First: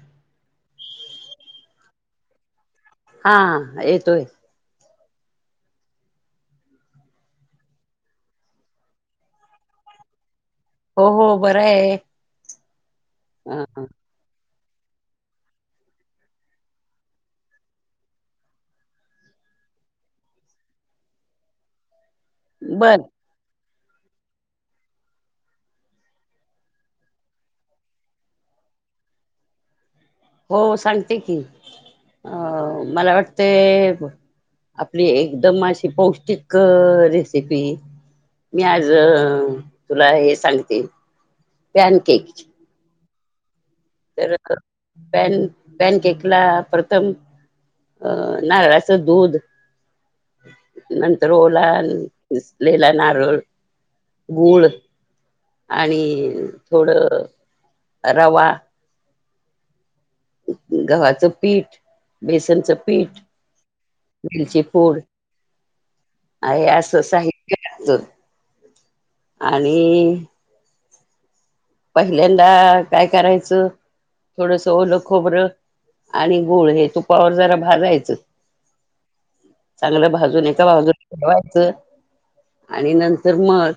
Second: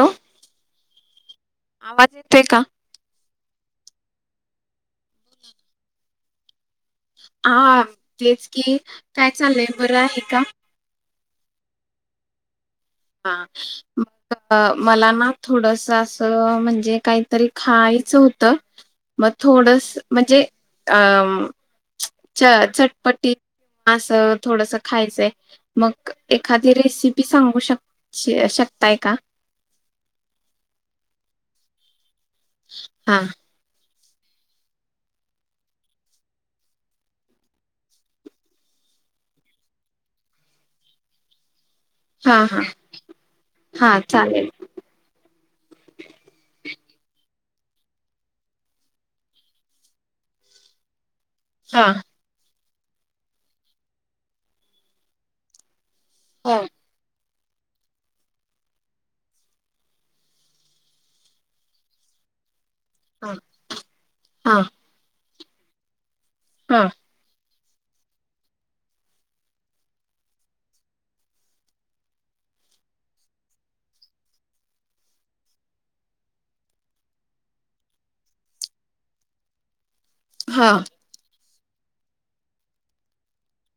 Hello आवाज येतोय का? हा येतोय. हा तेच की काय चाललंय बरं आहे का? हो हो बर आहे. हा. अ अ मला ना थोडस असं म्हणजे काहीतरी खायचं होतं. मग थोडस म्हणजे अ च बर चटपटी अस थोडस खायचंय मग एखादी रेसिपी सांगू शक श शकताय का? हो सांगते की अ मला हा वाटत. आपली एकदम अशी पौष्टिक रेसिपी. मी आज तुला हे सांगते पॅन केक हा हा हा तर चालेल पॅन पॅन केकला प्रथम अ नारळाचं दूध नंतर ओला हा लेला नारळ, गूळ. आणि हो थोड रवा गव्हाचं पीठ, बेसनचं पीठ, हा. हा मिरची फूड आहे हा असं साहित्य अजून आणि पहिल्यांदा काय करायचं थोडस ओलं खोबरं आणि गूळ हे तुपावर जरा भाजायच [inaudible] चांगलं भाजुन एका हा बाजूला ठेवायचं आणि नंतर मग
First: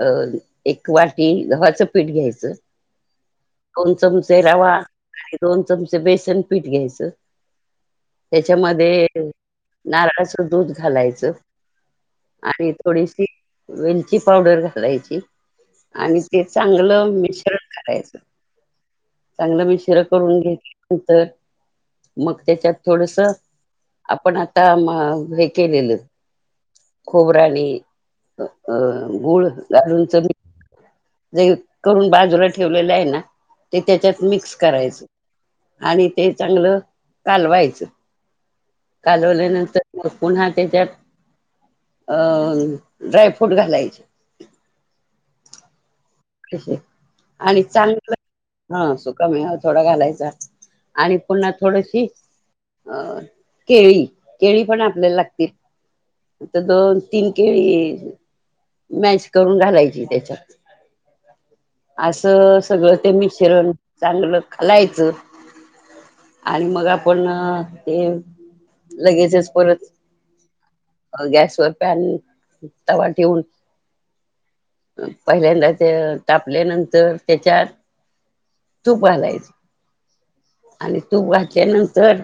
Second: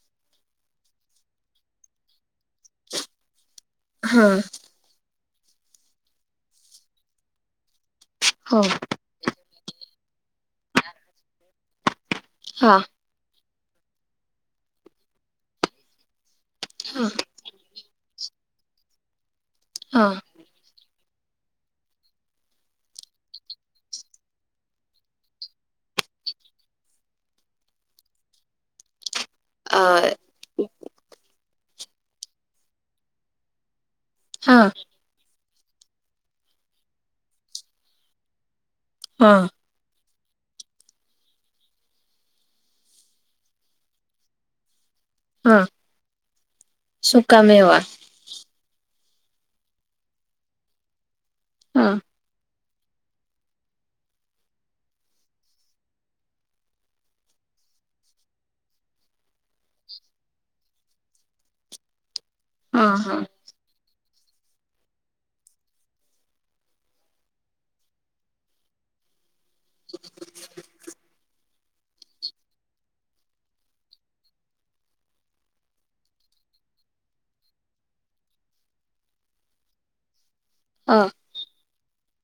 अ एक वाटी गव्हाचं पीठ घ्यायचं दोन हा चमचे रवा आणि दोन चमचे बेसन पीठ घ्यायचं हो त्याच्यामध्ये नारळाच दूध घालायचं आणि हा थोडीशी वेलची पावडर घालायची आणि ते हा चांगलं मिश्रण करायच. चांगलं मिश्र हा करून घेतल्यानंतर मग त्याच्यात थोडस आपण आता मग हे केलेलं खोबरा आणि अ गुळ घालून अ चमी जे करून बाजूला ठेवलेलं आहे ना ते त्याच्यात मिक्स हा करायच. आणि ते चांगलं कालवायचं हा कालवल्यानंतर पुन्हा त्याच्यात अ ड्रायफ्रूट घालायचे. हा... आणि सुकामेवा चांगलं ह सुकामेवा थोडा घालायचा आणि पुन्हा हा थोडशी अ केळी, केळी पण आपल्याला लागतील. तर दोन, तीन केळी स्मॅश करून घालायची त्याच्यात असं हा सगळं ते हा मिश्रण चांगलं खालायचं आणि मग आपण ते लगेचच परत गॅसवर पॅन तवा ठेऊन पहिल्यांदा.. त्या तापल्यानंतर त्याच्यात तूप घालायचं. आणि ह तूप घातल्या नंतर..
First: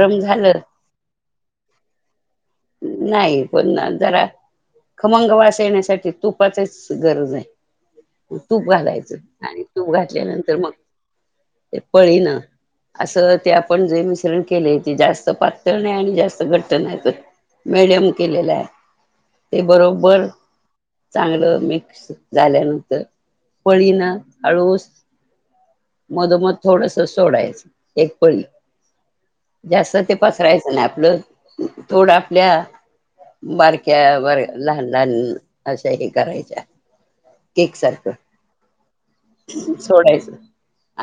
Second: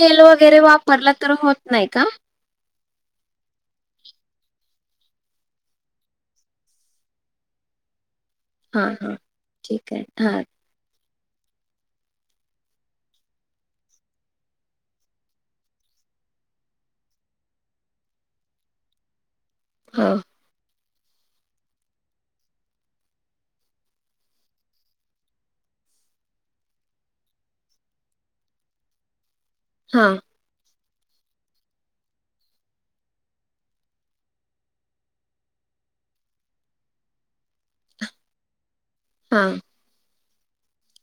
तेल वगैरे वापरलं तर होत नाही का? नाही पुन्हा जरा... खमंगवास येण्यासाठी तुपाचीच गरज आहे. तूप हा हा घालायचं आणि ठीक तूप आहे हा घातल्यानंतर मग ते पळीन.. असं ते आपण जे मिश्रण केले ते जास्त पातळ नाही आणि जास्त घट्ट नाही. मिडीयम केलेला आहे ते ह बरोबर.. चांगलं मिक्स झाल्यानंतर पळीन हळूच मधो मध थोडस सोडायचं एक पळी. जास्त हा ते पसरायचं नाही आपलं थोड आपल्या बारक्या बर लहान लहान अशा हे करायच्या. केक सारख. हा. सोडायचं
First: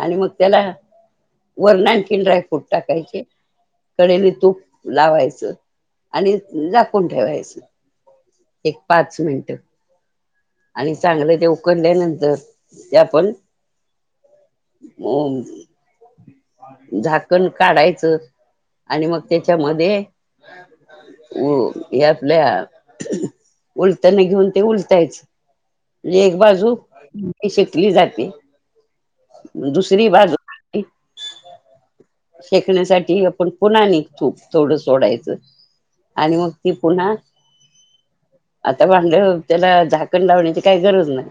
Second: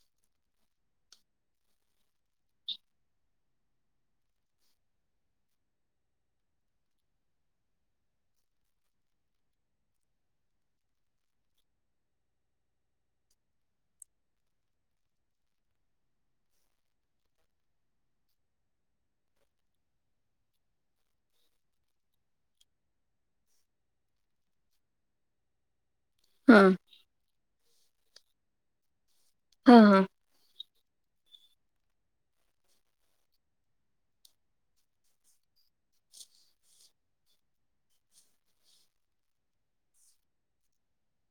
आणि मग त्याला.. वरन आणखीन ड्रायफ्रुट टाकायचे कडेने तूप लावायचं. आणि झाकून ठेवायचं एक पाच मिनट. आणि चांगलं ते उकडल्यानंतर ते आपण... ह. झाकण काढायचं आणि मग त्याच्यामध्ये... हो या आपल्या.. उलताणे घेऊन ते उलतायच. एक हा बाजू शेकली जाते हा हा दुसरी बाजू.. शेकण्यासाठी आपण पुन्हा आणि तूप थोडं सोडायचं. आणि मग ती पुन्हा.. आता भांड त्याला झाकण लावण्याची काय गरज नाय.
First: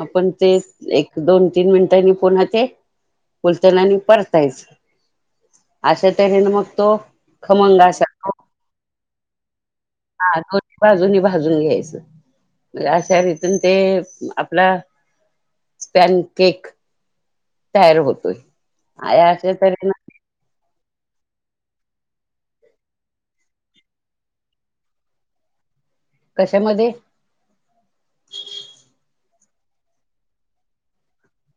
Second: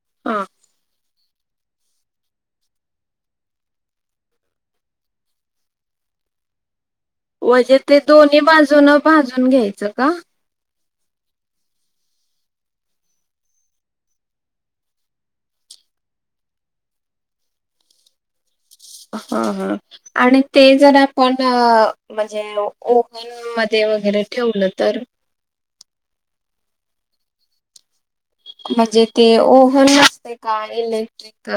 आपण हा ते एक दोन तीन मिनिटांनी पुन्हा ते उलथन्यांनी.. परतायच अशा त्हेन मग तो... म्हणजे खमंग ते असा दोन्ही बाजून भाजून घ्यायचं का? दोन्ही बाजूनी भाजून घ्यायचं. अशा रीतीने ते आपला स्पॅन केक तयार होतोय. ह अशा ह तऱ्हेन आणि ते जर आपण म्हणजे ओव्हन मध्ये वगैरे ठेवलं तर कशामध्ये? म्हणजे ते ओव्हन नसते का इलेक्ट्रिक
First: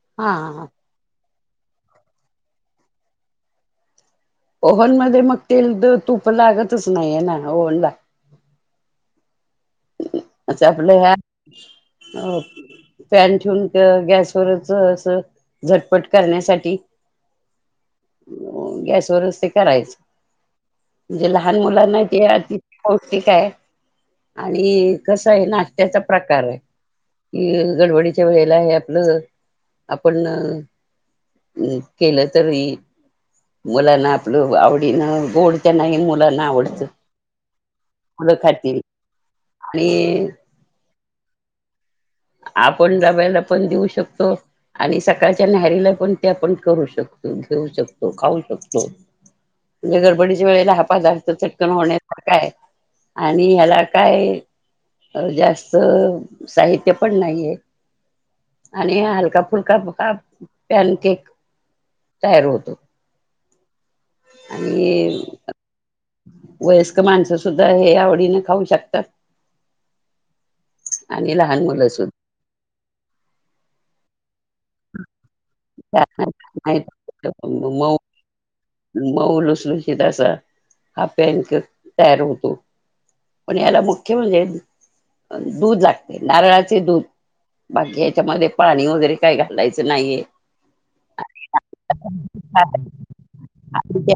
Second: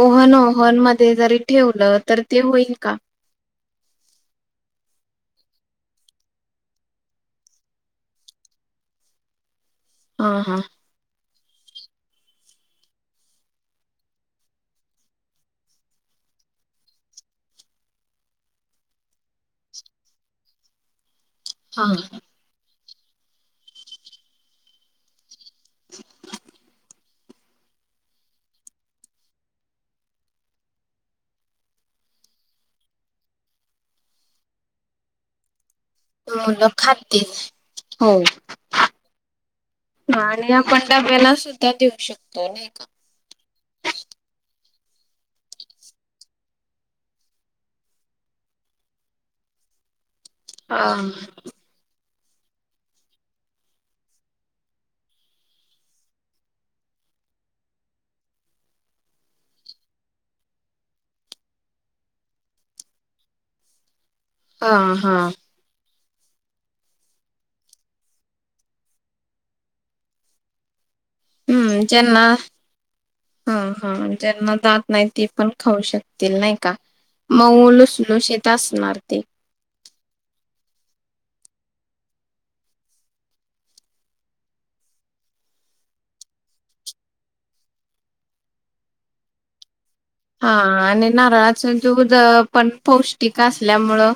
ओहन हा ओहन मध्ये जरी ठेवलं तर ते होईल का? ओव्हन मध्ये मग तेल तुप लागतच नाहीय ना ओव्हन ला. हा हा अच्छा आपल्या ह्या पॅन ठेवून गॅसवरच अस झटपट करण्यासाठी. गॅसवररच ते करायचं. म्हणजे लहान हा मुलांना ते अति पौष्टिक आहे. आणि कसं आहे नाश्याचा प्रकार आहे. ह गडबडीच्या वेळेला हे आपलं आपण अम् केलं तरी मुलांना आपलं आवडीन गोड त्या नाही मु मुलं खातील हो. मुलं खातील ह आणि आपण डाब्याला सुद्धा देऊ शकतो. नाही का? आपण डब्याला पण देऊ शकतो. आणि सकाळच्या न्यारीला पण ते आपण करू शकतो घेऊ शकतो खाऊ शकतो म्हणजे गडबडीच्या वेळेला हा पदार्थ चटकन होण्यासारखय आणि ह्याला काय अ जास्त साहित्य पण नाहीय आणि हलका फुलका ह पॅन केक तैयार होतो हा हा. आणि वयस्क माणसं सुद्धा हे आवडीने खाऊ शकतात. आणि लहान हम्म मुलं सुद्धा ज्यांना ह हा ज्यांना जात नाही त पण खाऊ शकतील नाही का माऊ मऊ लुसलुशीत असणार ते. मऊ लुसलुशीत अस हा पॅन केक तयार होतो. पण याला मुख्य म्हणजे दूध लागते नारळाचे दूध बाकी ह्याच्यामध्ये पाणी वगैरे काय घालायचं नाहीये हा आणि नारळाचं दूध पण पौष्टिक असल्यामुळं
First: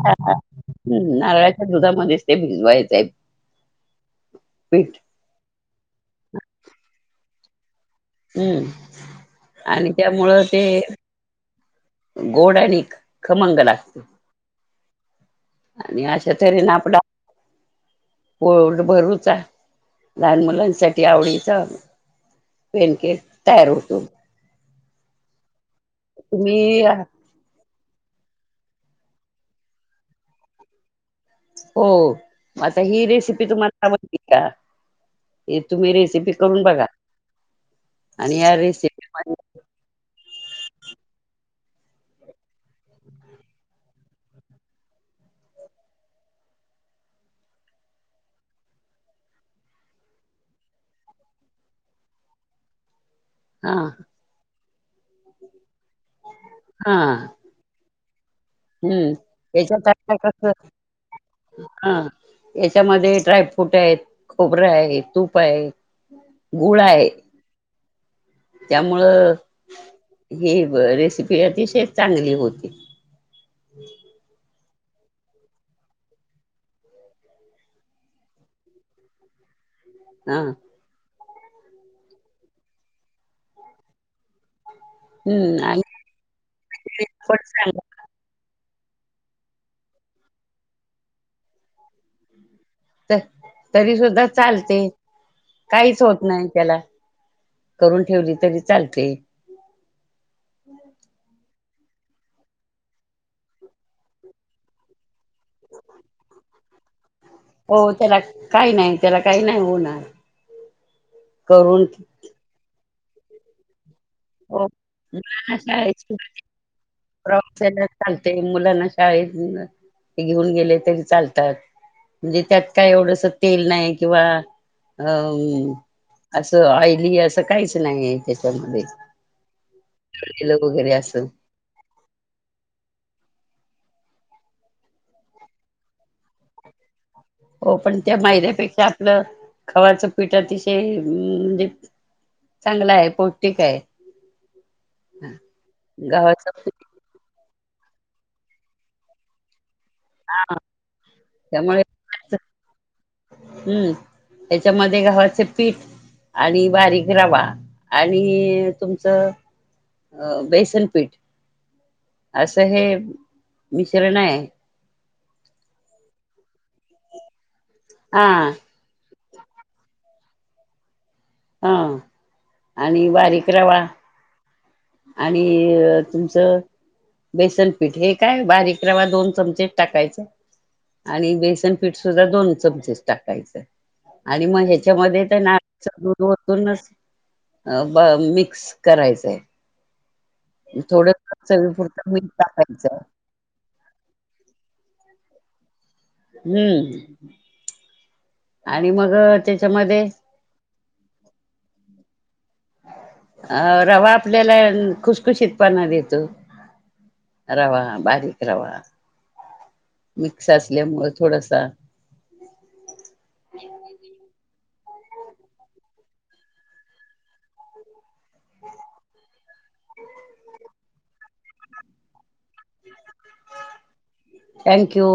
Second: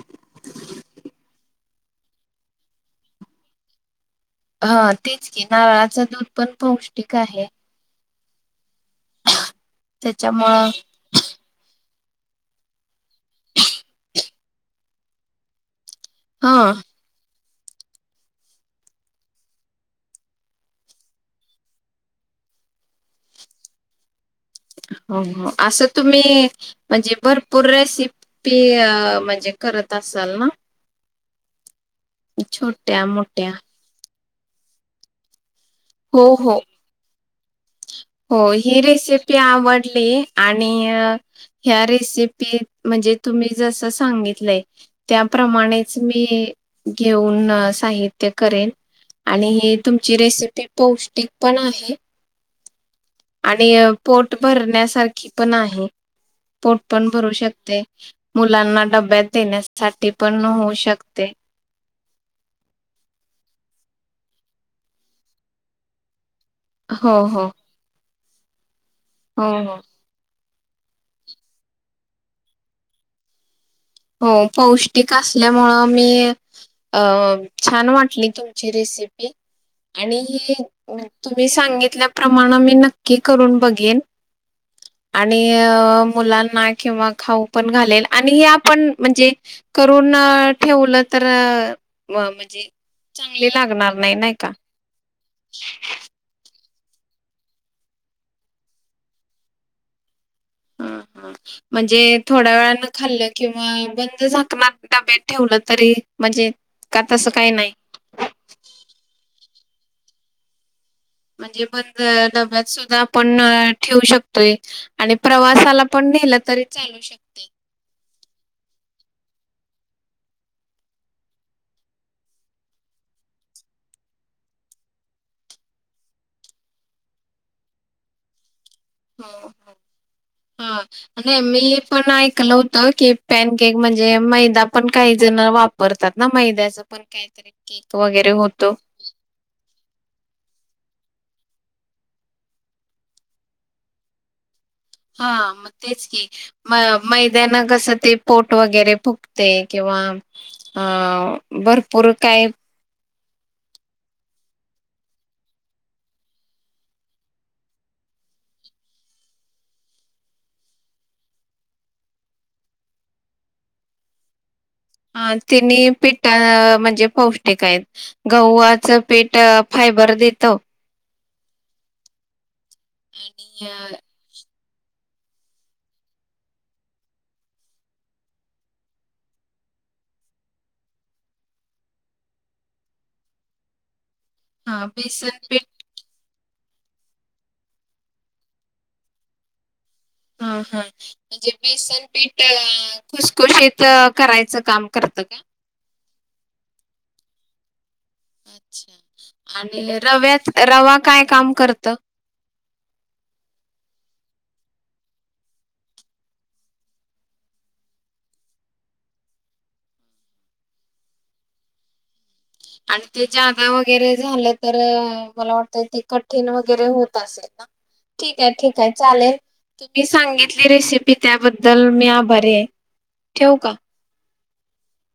हम्म नारळाच्या दुधामध्येच ते भिजवायचं आहे. हा पीठ तेच की नारळाच दूध पण पौष्टिक आहे. हम्म आणि त्यामुळं ते त्याच्यामुळं गोड आणि खमंग लागते आणि ते तेरी हा ना आपड पोट भरूचा लहान मुलांसाठी आवडीचा पॅन केक तयार होतो हो हो असं तुम्ही म्हणजे भरपूर पूर रेसिपी म्हणजे करत असाल ना. हो आता ही छोट्या रेसिपी मोठ्या तुम्हाला हे तुम्ही रेसिपी हो हो करून बघा. हो आणि या ही मध्ये रेसिपी आवडली आणि ह्या रेसिपी म्हणजे तुम्ही जसं सांगितलंय त्याप्रमाणेच मी घेऊन साहित्य करेन. आणि ही तुमची रेसिपी पौष्टिक पण आहे आणि हा पोट भरण्यासारखी पण आहे पोट हा पण भरू शकते मुलांना हम्म डब्यात याच्यात देण्यासाठी आता पण कस होऊ शकते हा याच्यामध्ये ड्रायफ्रूट आहे खोबरं आहे तूप आहे गुळ आहे हो, हो, त्यामुळं हो, हो, ही रेसिपी अतिशय चांगली होती हो पौष्टिक असल्यामुळे मी अ छान वाटली तुमची रेसिपी आणि हा तुम्ही सांगितल्याप्रमाणे मी नक्की करून बघेन आणि हम्म आणि मुलांना किंवा खाऊ पण घालेल आणि आपण म्हणजे करून ठेवलं तर म्हणजे चांगली लागणार तरी नाही सुद्धा नाही का? चालते काहीच होत नाही त्याला करून ठेवली तरी चालतय- हम्म हम्म म्हणजे थोड्या वेळान खाल्लं किंवा बंद झाकण डब्यात ठेवलं तरी म्हणजे का तसं काही नाही. हो त्याला काही नाही त्याला काही नाही होणार म्हणजे करून बंद डब्यात सुद्धा आपण ठेवू शकतो हो आणि मुलांना प्रवासाला पण शाळेत नेलं तरी चालू शकतो प्रवासाला चालते मुलांना शाळेत घेऊन गेले तरी चालतात म्हणजे त्यात काय एवढस तेल नाही किंवा अं असं ऑइली असं काहीच नाही त्याच्यामध्ये हो हो तेल हा वगैरे असं आणि मी पण ऐकलं होत की पॅनकक म्हणजे मैदा पण काही जण वापरतात ना मैद्याच पण काहीतरी केक वगैरे होतो. आप खवाचं पीठ अतिशय म्हणजे चांगला आहे पौष्टिक आहे. हा मेचकी गव्हाचं म पीठ मैद्याना कसं ते पोट वगैरे फुकते किंवा अ त्यामुळे भरपूर काय? हम्म त्याच्यामध्ये गावाचे पीठ आणि बारीक रवा आणि तुमचं? अ बेसनपीठ असं हे मिश्रण आहे. अ तिने पिठ म्हणजे पौष्टिक आहेत हा गहवाच पेट फायबर देतो. हा आणि बारीक रवा आणि तुमचं? बेसन पीठ हे काय बारीक रवा दोन चमचे टाकायचे. आणि बेसन पीठ सुद्धा दोन चमचेस टाकायचं. आणि मग हा ह्याच्यामध्ये बेसन तर पीठ तूनच मिक्स करायचंय? हा हा थोडं म्हणजे बेसन चवीपुरतं मीठ पीठ टाकायचं खु कृषित करायचं काम करतं का? हम्म आणि मग अच्छा आणि त्याच्यामध्ये रव्यात रवा काय काम करत. अ रवा आपल्याला खुशखुशीतपणा देतो. रवा बारीक रवा मिक्स असल्यामुळे थोडसा आणि ते जादा वगैरे झालं तर मला वाटत ते कठीण वगैरे होत असेल ना ठीक आहे ठीक आहे चालेल. तुम्ही सांगितली रेसिपी त्याबद्दल मी आभारी आहे ठेव का? थँक्यू.